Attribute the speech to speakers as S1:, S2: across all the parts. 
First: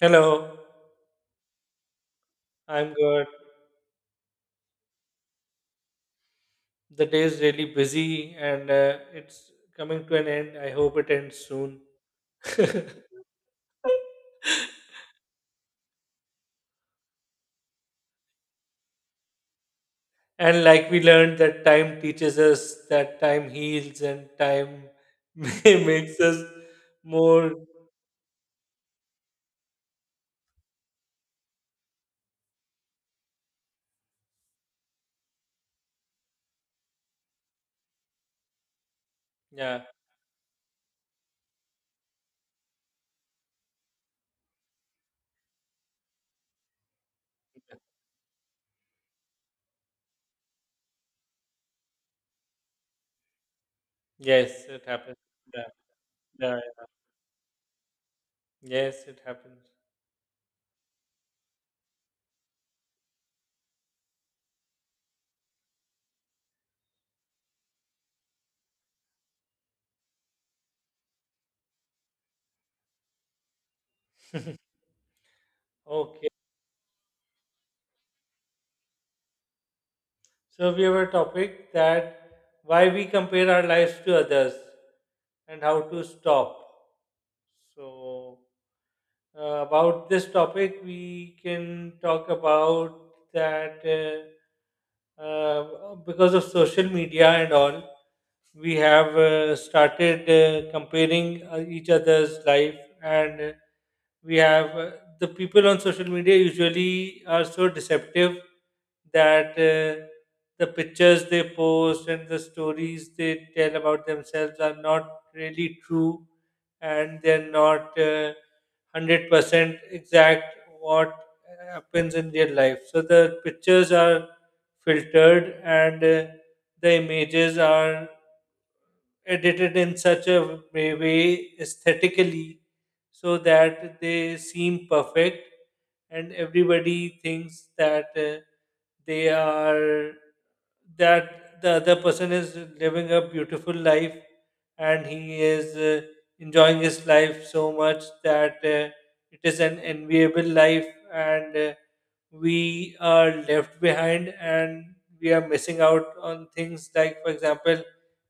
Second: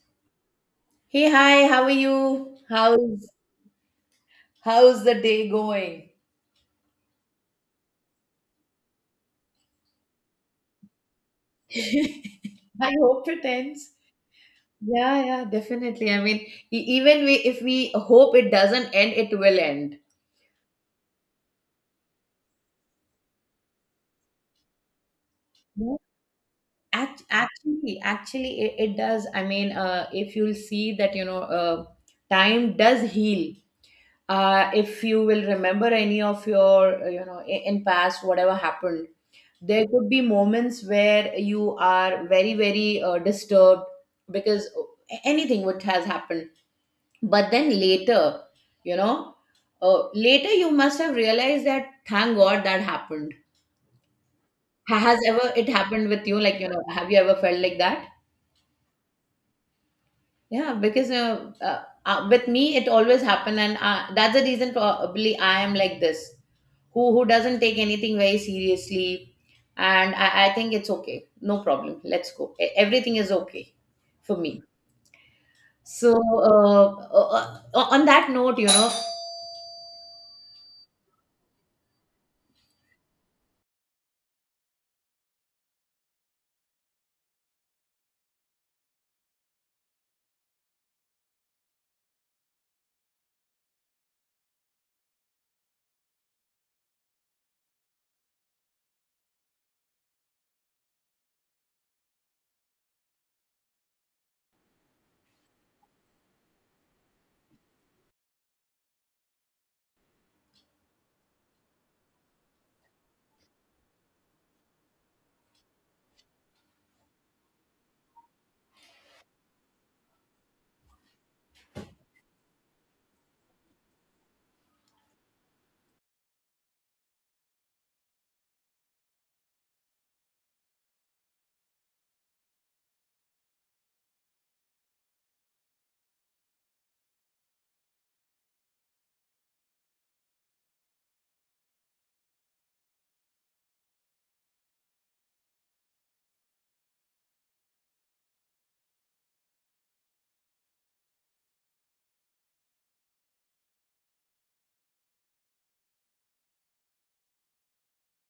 S1: Hello,
S2: Hey, hi, how are you?
S1: I'm good.
S2: How's the day going?
S1: The day is really busy and it's coming to an end. I hope it ends soon.
S2: I hope it ends. Yeah, yeah, definitely. I mean, e- even we if we hope it doesn't end, it will end.
S1: And like we learned that time teaches us that time heals and time
S2: Yeah.
S1: makes us
S2: Act-
S1: more.
S2: Actually, actually, it does. I mean, if you'll see that, time does heal. If you will remember any of your in past whatever happened,
S1: Yeah,
S2: there could be moments where you are very disturbed because anything what has happened, but then later, you know later you must have realized that thank god that happened.
S1: yes it
S2: Ha-
S1: happens.
S2: has ever
S1: Yeah,
S2: it happened with you, like,
S1: yeah.
S2: you know, have you ever felt like that?
S1: Yes it happens.
S2: Yeah, because with me it always happen, and that's the reason probably I am like this, who doesn't take anything very seriously, and I think it's okay, no problem. Let's go. Everything is okay for me. So
S1: Okay,
S2: uh, on that note, you know,
S1: so we have a topic that why we compare our lives to others and how to stop. So, about this topic, we can talk about that because of social media and all, we have started comparing each other's life, and we have the people on social media usually are so deceptive that the pictures they post and the stories they tell about themselves are not really true, and they're not 100% exact what happens in real life. So the pictures are filtered, and the images are edited in such a way aesthetically so that they seem perfect, and everybody thinks that they are that the other person is living a beautiful life, and he is enjoying his life so much that it is an enviable life, and we are left behind and we are missing out on things. Like for example,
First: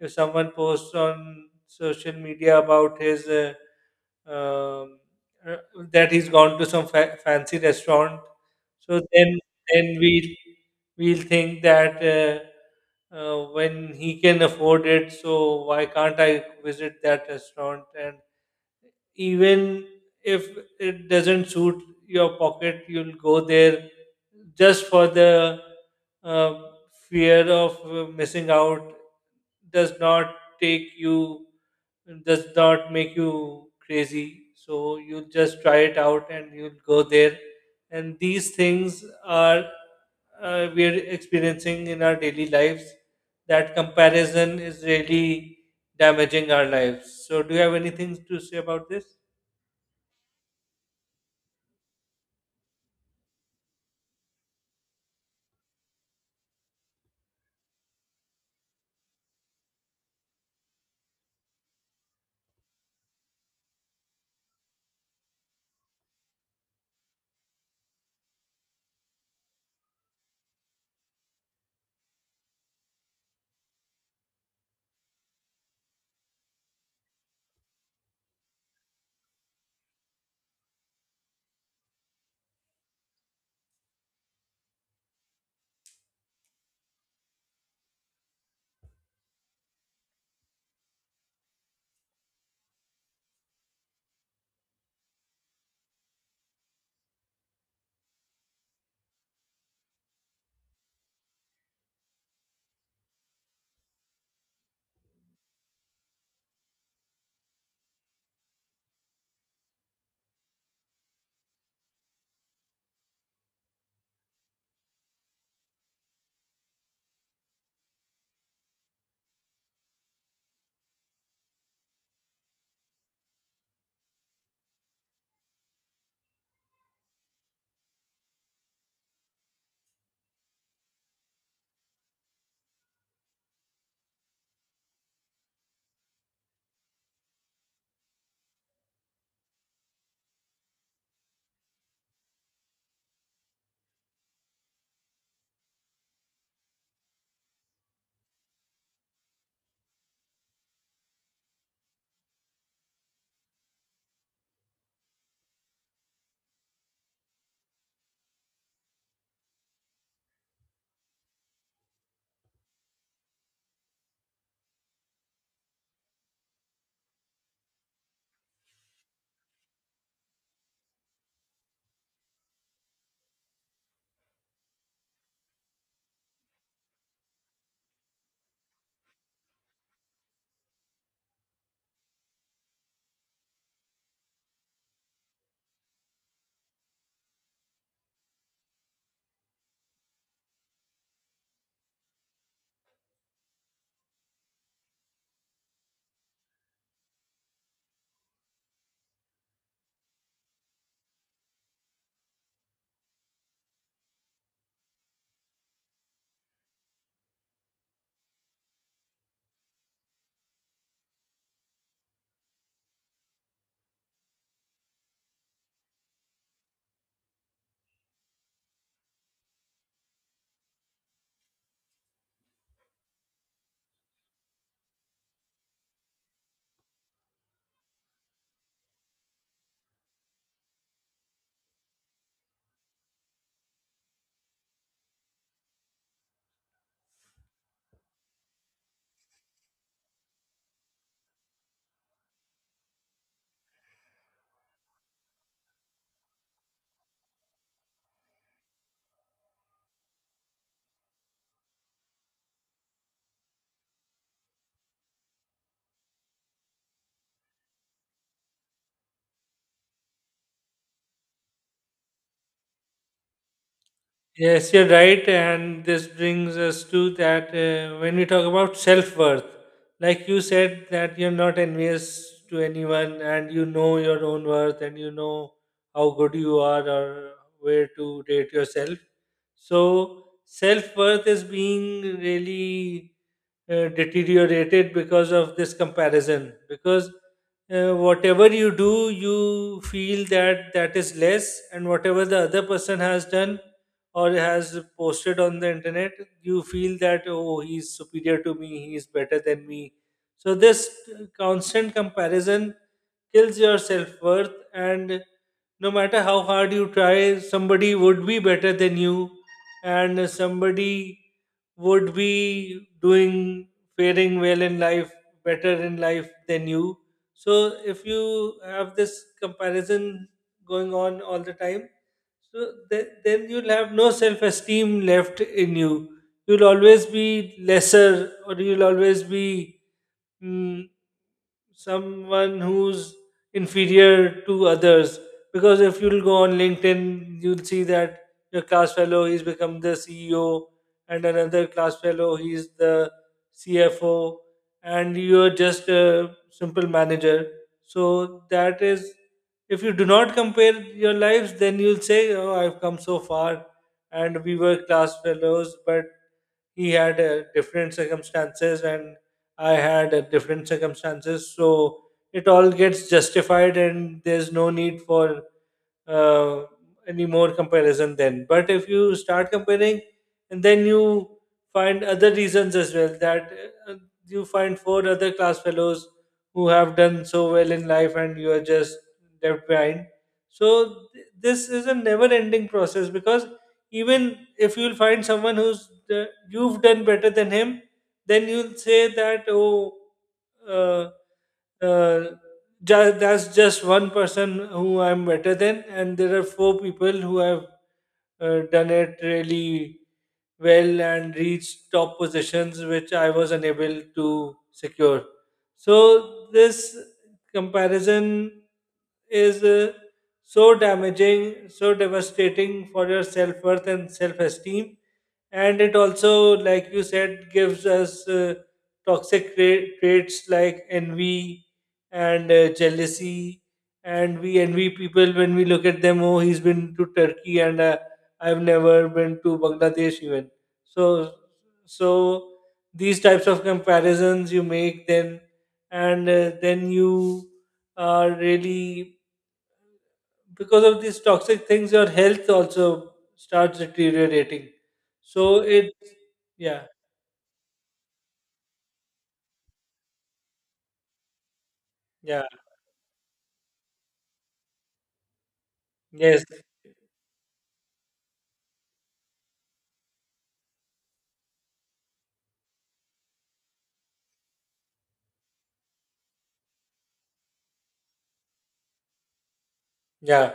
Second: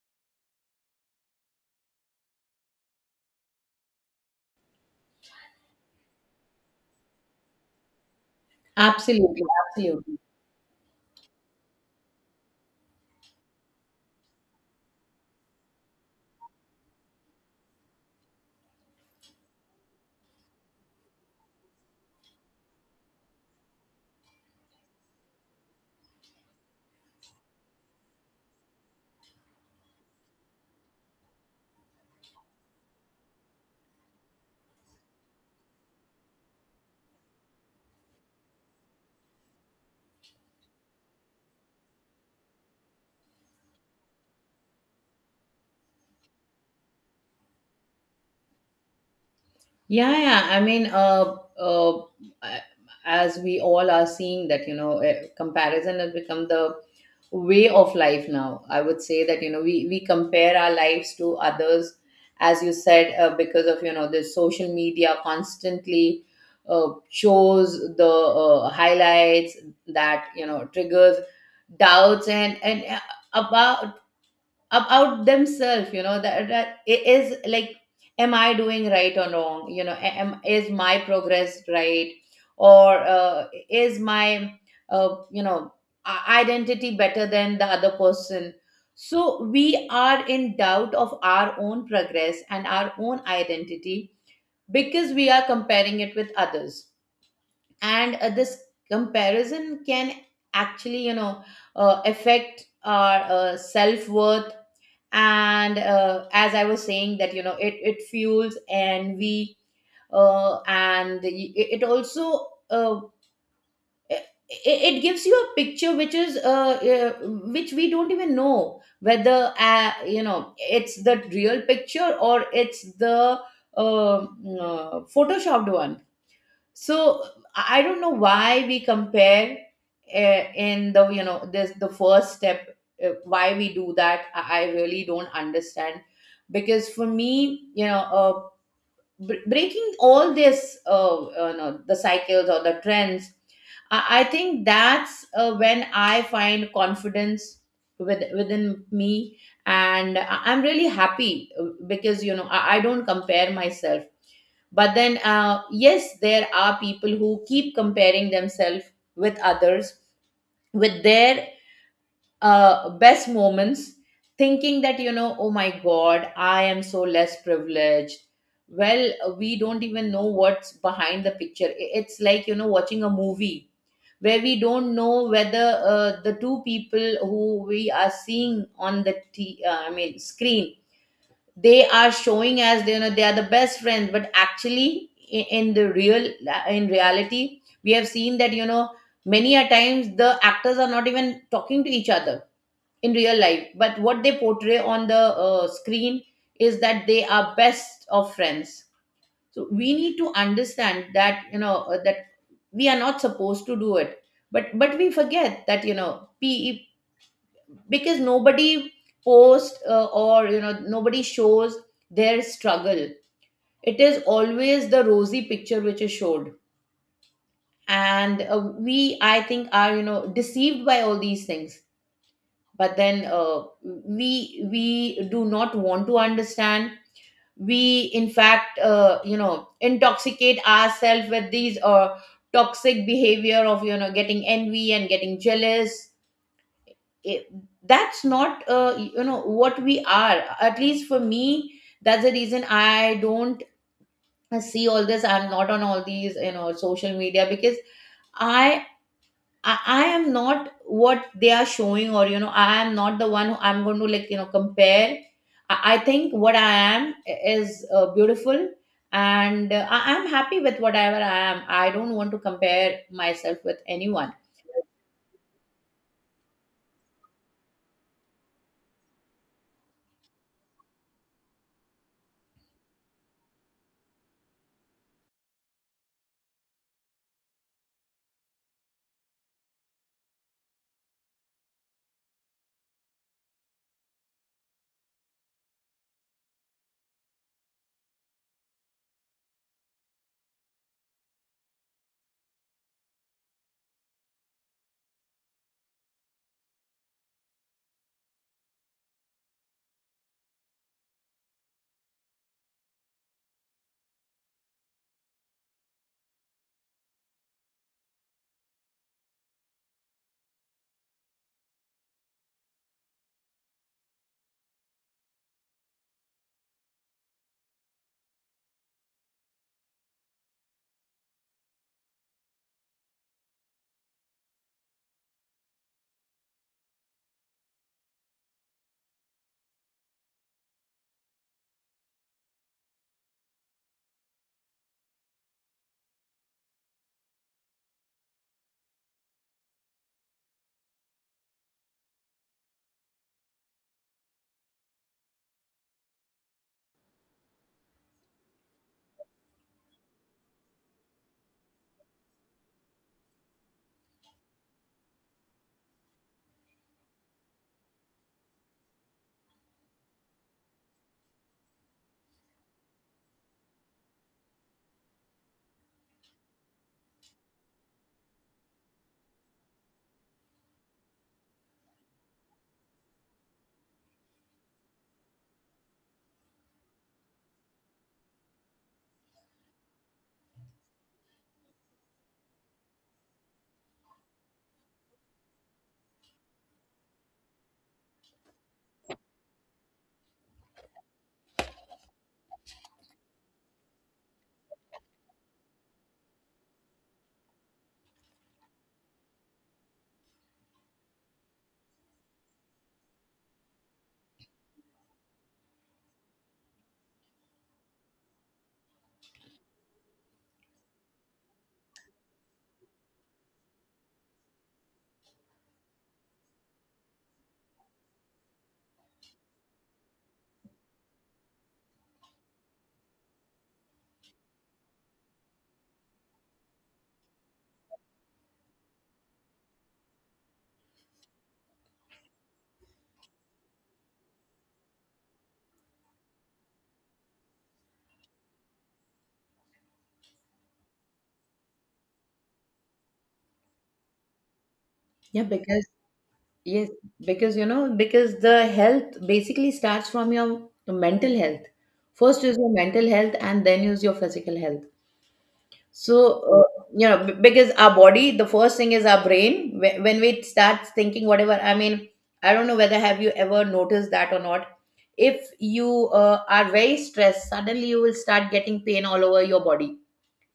S1: if someone posts on social media about his um, uh, that he's gone to some fancy restaurant, so
S2: absolutely,
S1: then we
S2: absolutely.
S1: we'll think that when he can afford it, so why can't I visit that restaurant? And even if it doesn't suit your pocket, you'll go there just for the uh, fear of missing out. Does not take you, does not make you crazy. So you'll just try it out and you'll go there. And these things are we're experiencing in our daily lives. That comparison is really damaging our lives. So, do you have anything to say about this?
S2: Yeah, yeah. I mean, a- as we all are seeing that, you know, comparison has become the way of life now. I would say that, you know, we compare our lives to others, as you said, because of, you know, the social media constantly shows the highlights that, you know, triggers doubts, and about about themselves, you know, that, that it is like, am I doing right or wrong? You know, am is my progress right, or is my, uh, you know identity better than the other person? So we are in doubt of our own progress and our own identity because we are comparing it with others. And this comparison can actually, you know, affect our self-worth. And as I was saying that, you know, it fuels envy, it it also, it, it gives you a picture which is, which we don't even know whether, you know, it's the real picture or it's the photoshopped one. So I don't know why we compare, in the, you know, this the first step, why we do that, I really don't understand, because for me, breaking all this, no, the cycles or the trends, I think that's, when I find confidence with, within me, and I'm really happy, because, you know, I don't compare myself. But then, yes, there are people who keep comparing themselves with others, with their best moments, thinking that, you know, oh my god, I am so less privileged. Well, we don't even know what's behind the picture. It's like, you know, watching a movie where we don't know whether the two people who we are seeing on the screen, they are showing as they, you know, they are the best friends, but actually, in the real in reality, we have seen that, you know, many a times the actors are not even talking to each other in real life, but what they portray on the screen is that they are best of friends. So we need to understand that, that we are not supposed to do it, but we forget that, you know pe because nobody posts, or, you know, nobody shows their struggle. It is always the rosy picture which is showed. And we, I think, are, you know, deceived by all these things. But then, we do not want to understand. We, in fact, you know, intoxicate ourselves with these toxic behavior of, you know, getting envy and getting jealous. It- that's not, you know, what we are. At least for me, that's the reason I don't see all this. I'm not on all these, you know, social media because i I am not what they are showing, or, you know, I am not the one who I'm going to, like, you know, compare. I think what I am is, beautiful. And I am happy with whatever I am. I don't want to compare myself with anyone.
S1: Yes, you're right. And this brings us to that when we talk about self worth, like you said, that you're not envious to anyone and you know your own worth and you know how good you are or where to rate yourself. So, self worth is being really deteriorated because of this comparison, because whatever you do, you feel that that is less, and whatever the other person has done or has posted on the internet, you feel that, oh, he's superior to me, he is better than me. So, this constant comparison kills your self worth, and no matter how hard you try, somebody would be better than you, and somebody would be doing faring well in life, better in life than you. So, if you have this comparison going on all the time, so then you'll have no self esteem left in you. You'll always be lesser, or you'll always be mm, someone who's inferior to others. Because if you'll go on LinkedIn, you'll see that your class fellow he's become the CEO, and another class fellow he's the CFO, and you're just a simple manager. So that is if you do not compare your lives, then you'll say, "Oh, I've come so far, and we were class fellows, but he had different circumstances, and I had different circumstances." So it all gets justified, and there's no need for uh, any more comparison then. But if you start comparing, and then you find other reasons as well that uh, you find four other class fellows who have done so well in life and you are just left behind. So this is a never-ending process, because even if you'll find someone who's you've done better than him, then you'll say that oh. Uh, uh, that's just one person who I'm better than, and there are four people who have done it really well and reached top positions which I was unable to secure. So this comparison is so damaging, so devastating for your self worth and self esteem, and it also, like you said, gives us toxic traits like envy and jealousy, and we envy people when we look at them. Oh, he's been to Turkey, and I've never been to Bangladesh even. So, so these types of comparisons you make then, and then you are really, because of these toxic things your health also starts deteriorating.
S2: Yeah,
S1: So
S2: because,
S1: it, yeah,
S2: yes, because, you know, because the health basically starts from your mental health.
S1: yeah,
S2: First is your mental health, and then is your physical health. So,
S1: yes,
S2: you know, because our body, the first thing is our brain. When we start thinking, whatever, I mean, I don't know whether have you ever noticed that or not. If you are very stressed, suddenly you will start getting pain all over your body.
S1: yeah.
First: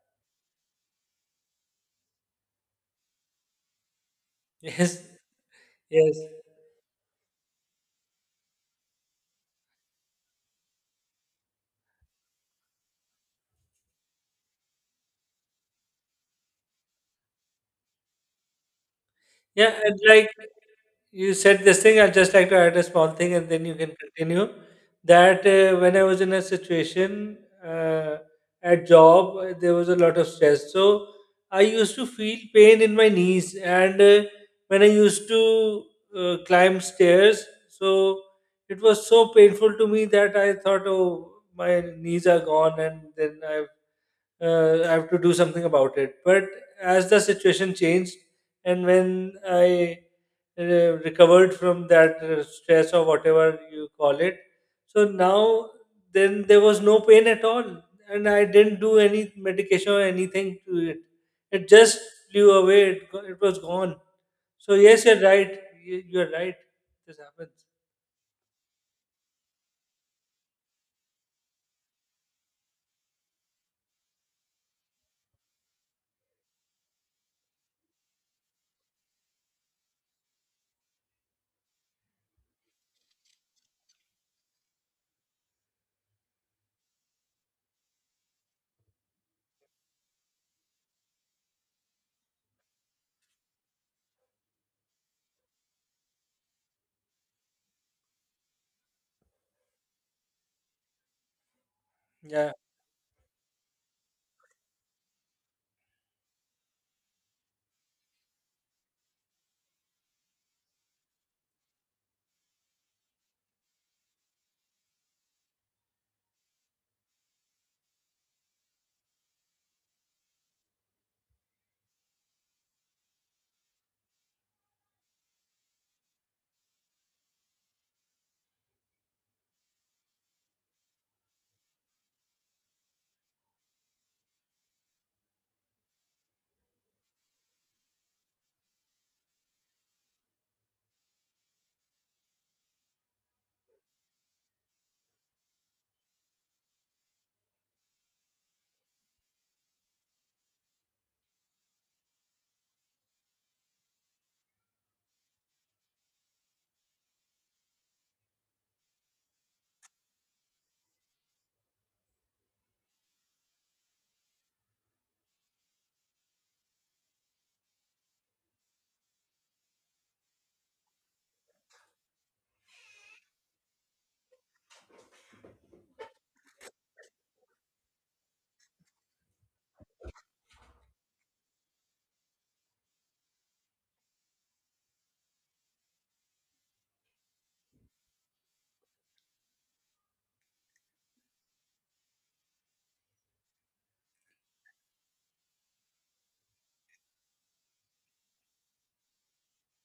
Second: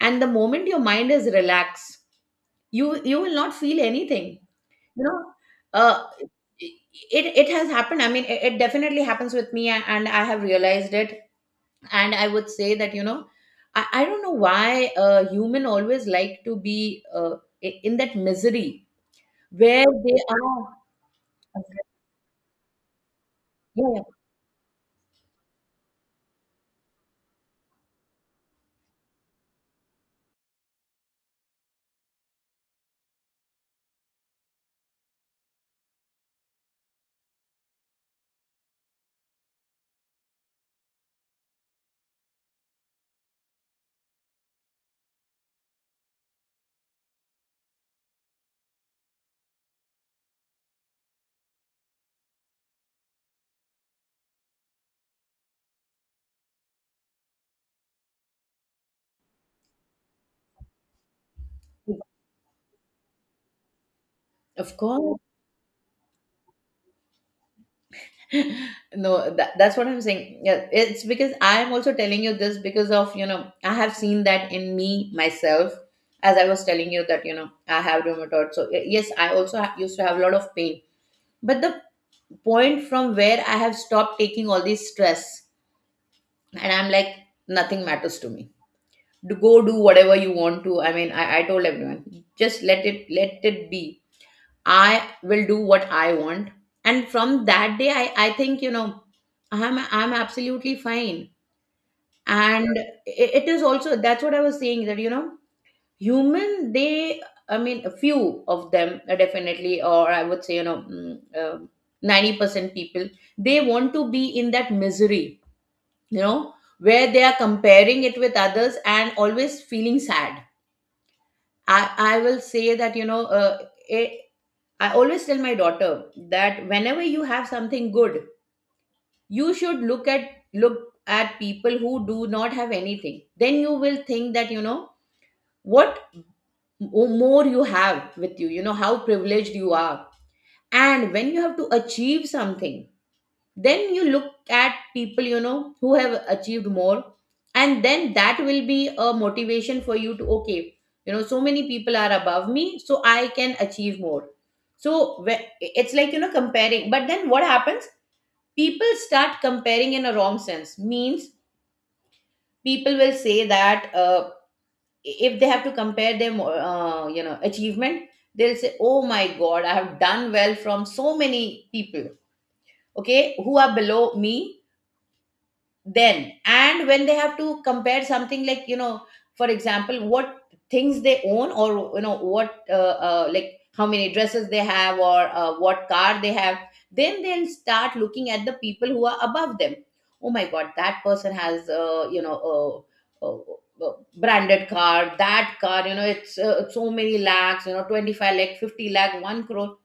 S2: And the moment your mind is relaxed, you will not feel anything.
S1: Yes,
S2: You know, uh,
S1: yes.
S2: it it has happened. I mean, it definitely happens with me, and I have realized it, and I would say that, you know, I don't know why human always like to be, in that misery
S1: Yeah,
S2: where
S1: and
S2: they
S1: like
S2: are.
S1: you said
S2: Yeah,
S1: this thing, I'd just like to add a small thing and then you can
S2: yeah,
S1: continue. That when I was in a situation uh, at job, there was a lot of stress. So I used to feel pain in my knees. And when I used to climb stairs, so it was so painful to me that I thought, oh, my knees are gone. And then I have to do something about it. But as the situation changed, and when I uh, recovered from that stress or whatever you call it, so now then there was no pain at all, and I didn't do any medication or anything to it. It just flew away. It, it was gone. So
S2: of
S1: yes, you're
S2: course.
S1: right. You, you're right. This happens.
S2: no, that, that's what I'm saying. Yeah, it's because I'm also telling you this because of, you know, I have seen that in me myself. As I was telling you that, you know, I have rheumatoid, so yes, I also used to have a lot of pain. But the point from where I have stopped taking all these stress, and I'm like, nothing matters to me, do, go, do whatever you want to. I mean, I told everyone, just let it, let it be, I will do what I want. And from that day, I think, you know, I'm absolutely fine.
S1: Yeah.
S2: And it is also, that's what I was saying that, you know, human, they, I mean, a few of them, definitely, or I would say, you know, 90% people, they want to be in that misery, you know, where they are comparing it with others and always feeling sad. I will say that, you know, it, I always tell my daughter that whenever you have something good, you should look at people who do not have anything. Then you will think that, you know, what more you have with you, you know, how privileged you are. And when you have to achieve something, then you look at people, you know, who have achieved more, and then that will be a motivation for you to, okay, you know, so many people are above me, so I can achieve more. So it's like, you know, comparing. But then what happens, people start comparing in a wrong sense. Means, people will say that, if they have to compare their you know, achievement, they'll say, oh my god, I have done well from so many people, okay, who are below me. Then, and when they have to compare something like, you know, for example, what things they own, or, you know, what, like how many dresses they have, or what car they have, then they'll start looking at the people who are above them. Oh my god, that person has, you know, uh, uh, branded car, that car, you know, it's, so many lakhs, you know, 25 lakh, 50 lakh, 1 crore.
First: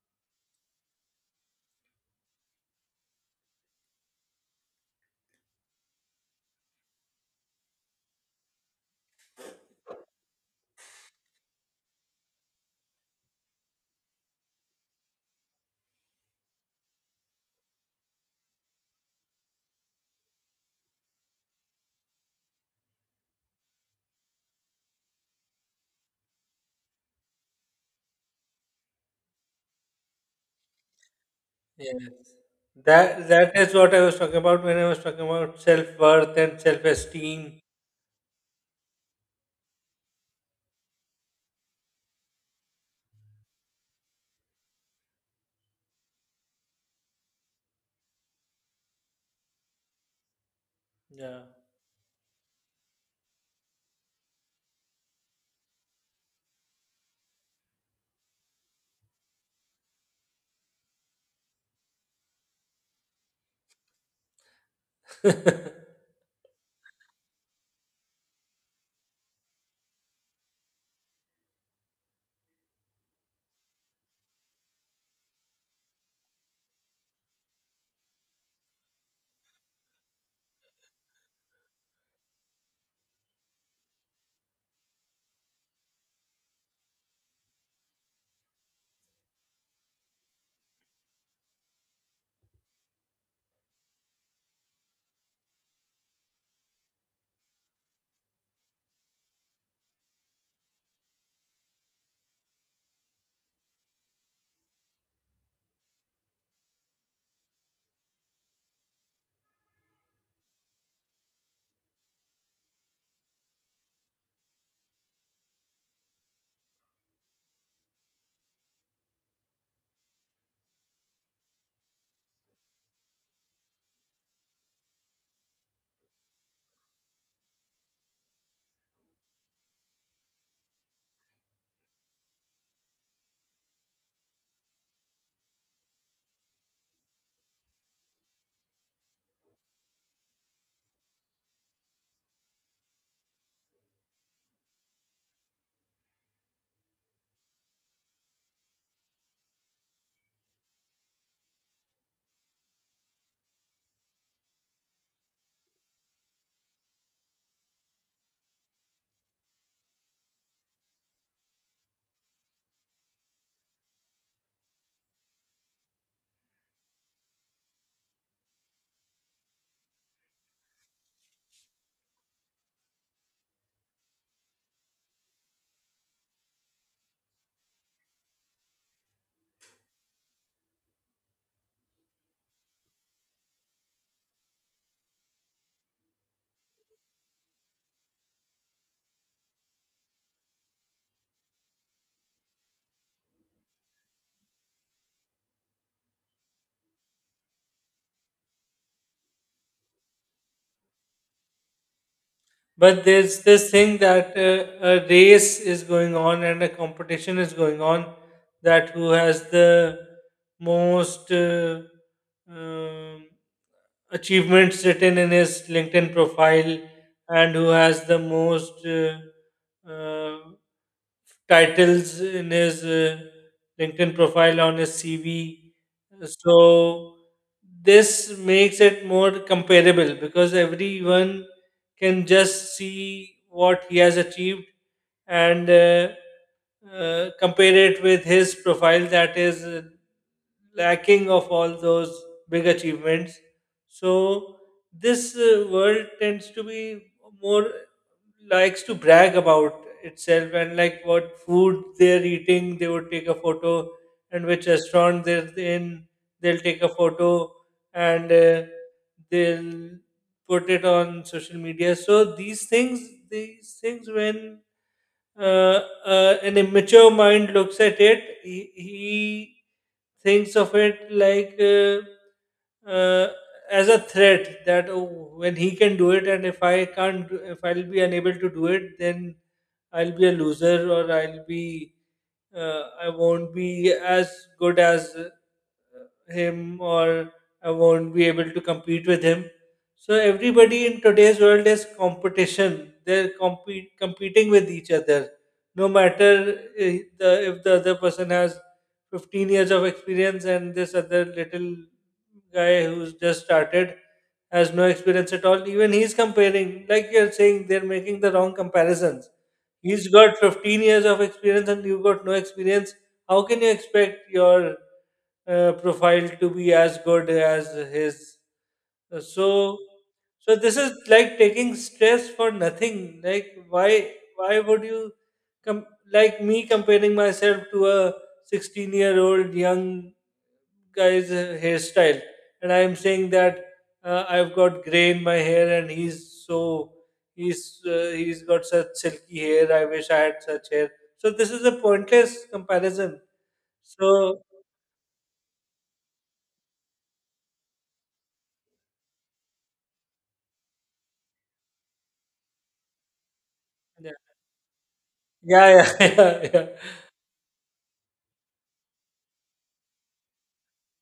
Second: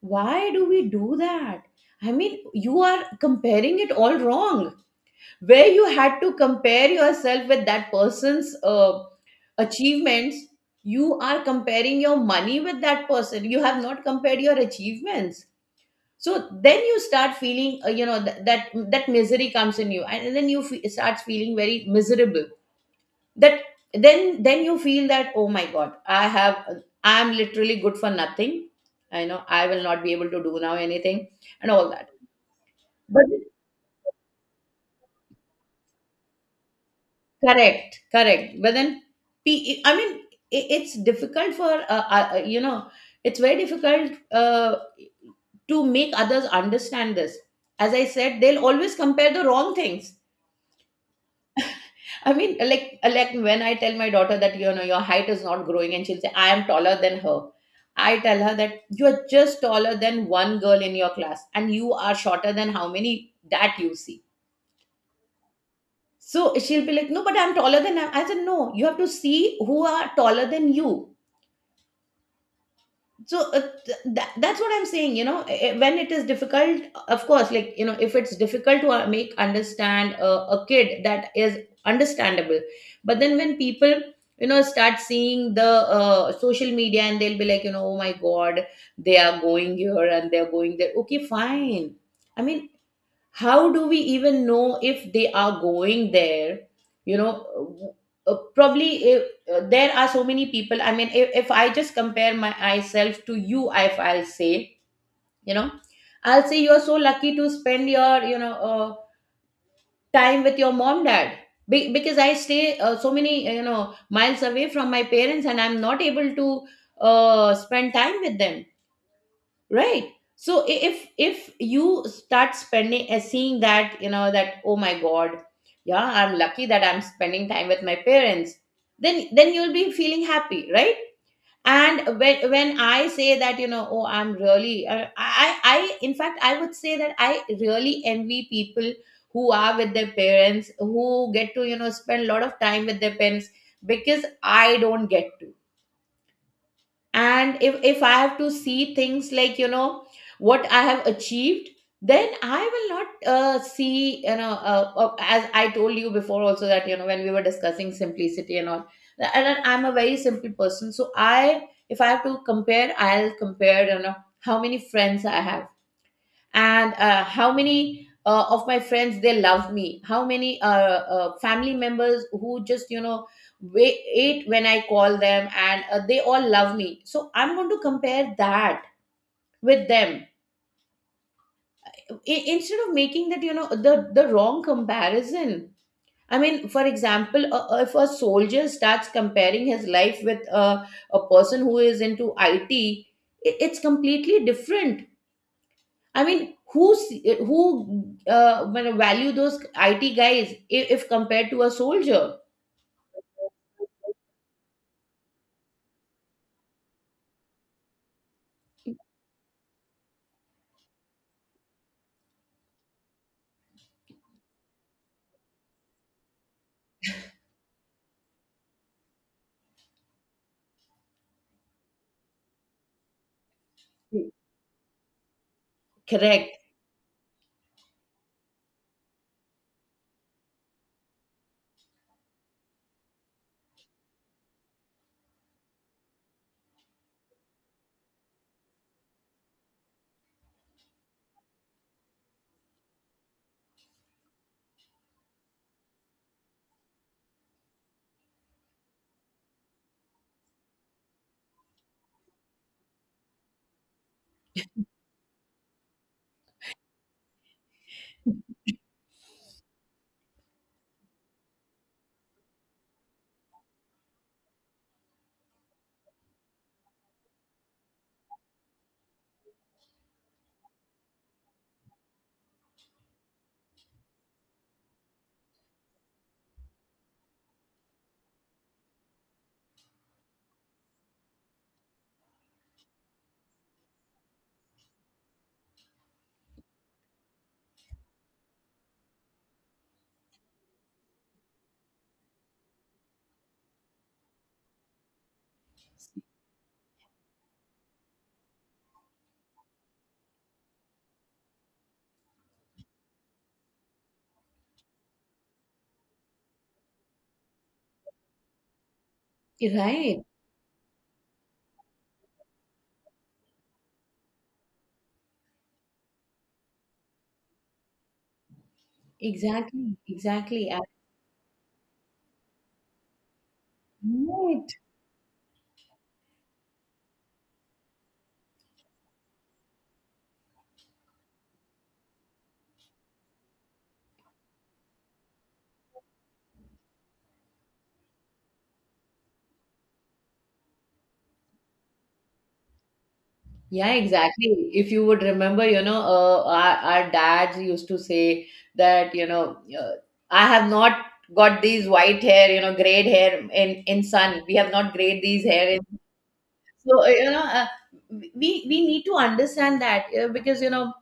S2: Why do we do that? I mean, you are comparing it all wrong. Where you had to compare yourself with that person's achievements, you are comparing your money with that person. You have not compared your achievements. So then you start feeling, you know, that that misery comes in you, and then you starts feeling very miserable. That then you feel that, oh my god, I am literally good for nothing. I know I will not be able to do now anything, and all that.
S1: Yes.
S2: But
S1: That that is what I was talking about when I was talking about self worth and self esteem.
S2: correct, correct. But then, I mean, it's difficult for, you know, it's very difficult, to make others understand this. As I said, they'll always compare the wrong things.
S1: Yeah.
S2: I mean, like when I tell my daughter that, you know, your height is not growing, and she'll say, I am taller than her. I tell her that you're just taller than one girl in your class, and you are shorter than how many that you see. So she'll be like, no, but I'm taller than I. I said, no, you have to see who are taller than you. So that, that's what I'm saying. You know, when it is difficult, of course, like, you know, if it's difficult to make understand a kid, that is understandable. But then when people, start seeing the social media and they'll be like, oh my god, they are going here and they are going there. Okay, fine. I mean, how do we even know if they are going there you know Probably if, there are so many people. I mean, if I just compare my myself to you, if I'll say, you know I'll say you're so lucky to spend your time with your mom, dad. Because I stay so many, miles away from my parents and I'm not able to spend time with them. Right, so if you start spending seeing that, that oh my god, yeah, I'm lucky that I'm spending time with my parents, then you'll be feeling happy, right? And when I say that, oh, I'm really I in fact, I would say that I really envy people who are with their parents, who get to spend a lot of time with their parents, because I don't get to. And if I have to see things like, what I have achieved, then I will not see, as I told you before also, that when we were discussing simplicity and all, and then I'm a very simple person. So I, if I have to compare, I'll compare, how many friends I have and how many of my friends they love me, how many family members who just wait, ate when I call them, and they all love me. So I'm going to compare that with them. Instead of making that, the wrong comparison. I mean, for example, if a soldier starts comparing his life with a person who is into IT, it's completely different. I mean, who when value those IT guys if compared to a soldier?
S1: But there's this thing that a race is going on and a competition is going on, that who has the most um, achievements written in his LinkedIn profile, and who has the most uh, titles in his LinkedIn profile on his CV.
S2: Correct.
S1: So this makes it more comparable because everyone can just see what he has achieved, and compare it with his profile that is lacking of all those big achievements. So this world tends to be more, likes to brag about itself, and like what food they're eating, they would take a photo, and which restaurant they're in, they'll take a photo, and they'll put it on social media. So these things, when uh, an immature mind looks at it, he thinks of it like. As a threat that oh, when he can do it, and if I can't if I'll be unable to do it, then I'll be a loser, or I'll be I won't be as good as him, or I won't be able to compete with him. So everybody in today's world is competition, they're competing with each other, no matter if the other person has 15 years of experience and this other little guy who's just started has no experience at all. Even he's comparing, like you're saying, they're making the wrong comparisons. He's
S2: Right.
S1: got 15 years of experience and you've got no experience. How can you expect your profile to be as good as his? So,
S2: Exactly.
S1: so
S2: Exactly.
S1: this
S2: I
S1: is like taking stress for nothing. Like,
S2: know
S1: why
S2: it.
S1: would you, com- like me comparing myself to a 16-year-old young guy's hairstyle, and I am saying that I've got gray in my hair, and he's so he's got such silky hair. I wish I had such hair. So this is a pointless comparison.
S2: Yeah,
S1: So
S2: exactly. If you would remember, our dads used to say that, I have not got these white hair, you know, grayed hair in
S1: yeah,
S2: sun. We have not grayed these hair in.
S1: yeah, yeah, yeah, yeah.
S2: So we need to understand that because you know,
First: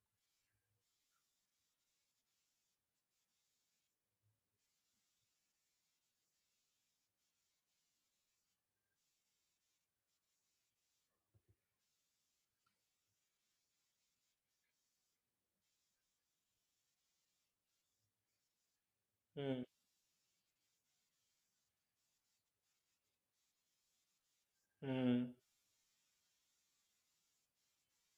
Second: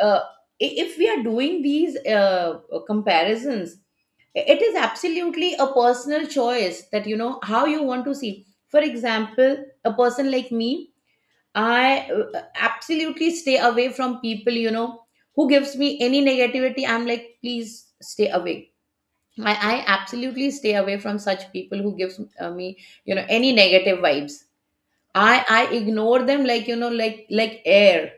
S2: uh, if we are doing these comparisons, it is absolutely a personal choice that you know how you want to see. For example, a person like me, I uh, absolutely stay away from people, you know, who gives me any negativity. I'm like, please stay away. I,
S1: Hmm.
S2: I absolutely stay away from such people who gives me, you know, any negative vibes.
S1: Hmm.
S2: I ignore them, like you know, like air.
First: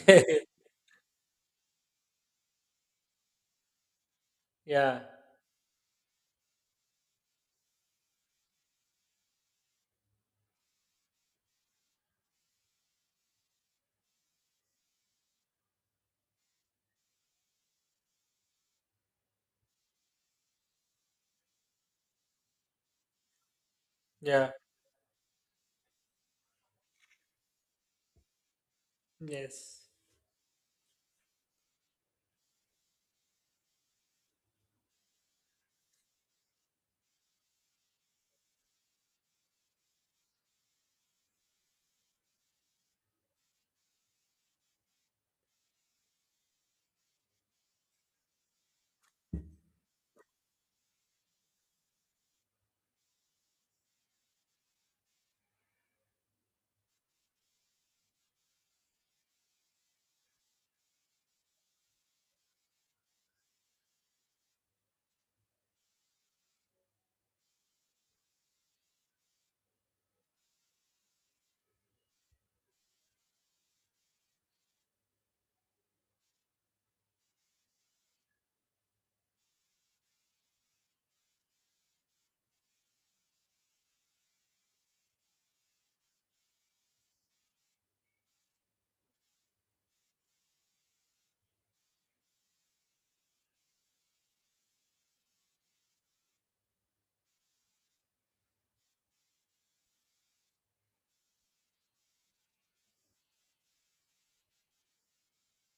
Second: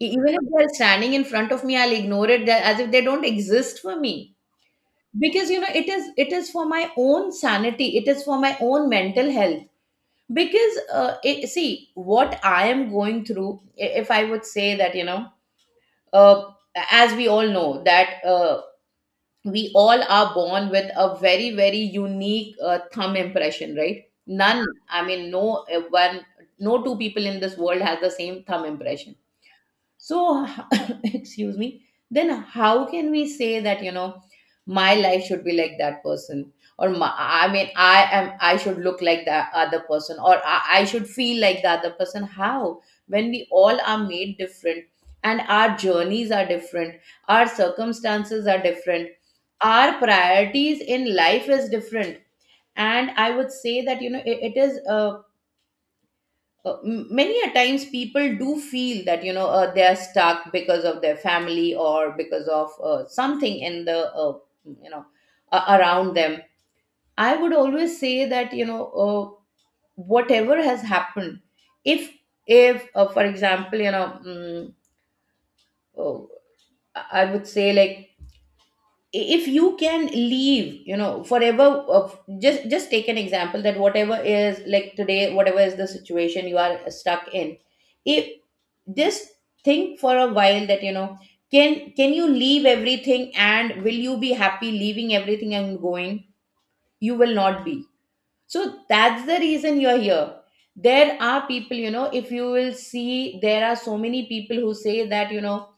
S2: Even if they're standing in front of me, I'll ignore it as if they don't exist for me.
S1: Yeah,
S2: Because you know it is for my own sanity. It is for my own mental health. Because see what I am going through. If I would say that, you know, uh, as we all know that we all are born with a very very unique thumb impression, right?
S1: yeah,
S2: None, I mean, no one, no two people in this world has the same thumb impression.
S1: yes,
S2: So, excuse me, then how can we say that, you know, my life should be like that person? Or my, I mean, I am, I should look like the other person, or I should feel like the other person. How? When we all are made different, and our journeys are different, our circumstances are different, our priorities in life is different. And I would say that, you know, many a times people do feel that, you know, they are stuck because of their family, or because of something in the, you know around them. I would always say that, whatever has happened, if for example, you know, uh, I would say, like, if you can leave, you know, forever, of just take an example that, whatever is like today, whatever is the situation you are stuck in, if just think for a while that, you know, can you leave everything, and will you be happy leaving everything and going? You will not be. So that's the reason you're here. There are people, you know, if you will see, there are so many people who say that, you know,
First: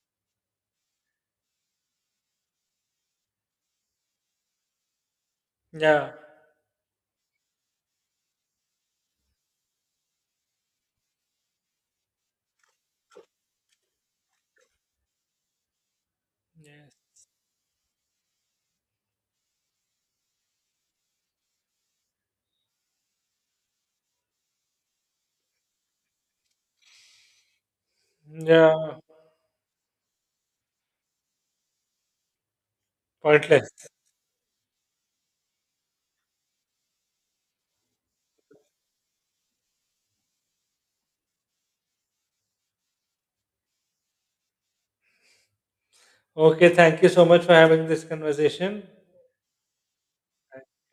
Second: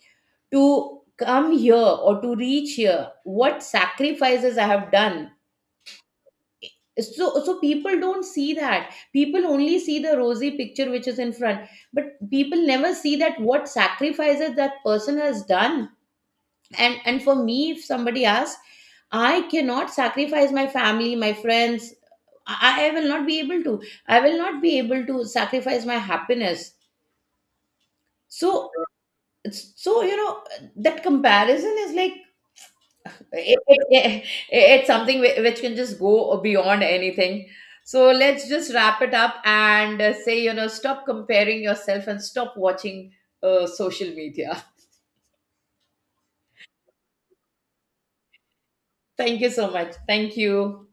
S2: to come here or to reach here, what sacrifices I have done.
S1: yeah,
S2: So so people don't see that, people only see the rosy picture which is in front, but people never see that what sacrifices that person has done.
S1: yes,
S2: And for me, if somebody asks, I cannot sacrifice my family, my friends. I will not be able to, I will not be able to sacrifice my happiness. So
S1: yeah,
S2: so you know that comparison is like, it,
S1: pointless.
S2: it, it- it's something which can just go beyond anything. So let's just wrap it up and say, you know, stop comparing yourself and stop watching social media.
S1: Okay, thank you so much for having this conversation.
S2: Thank you so much, thank you.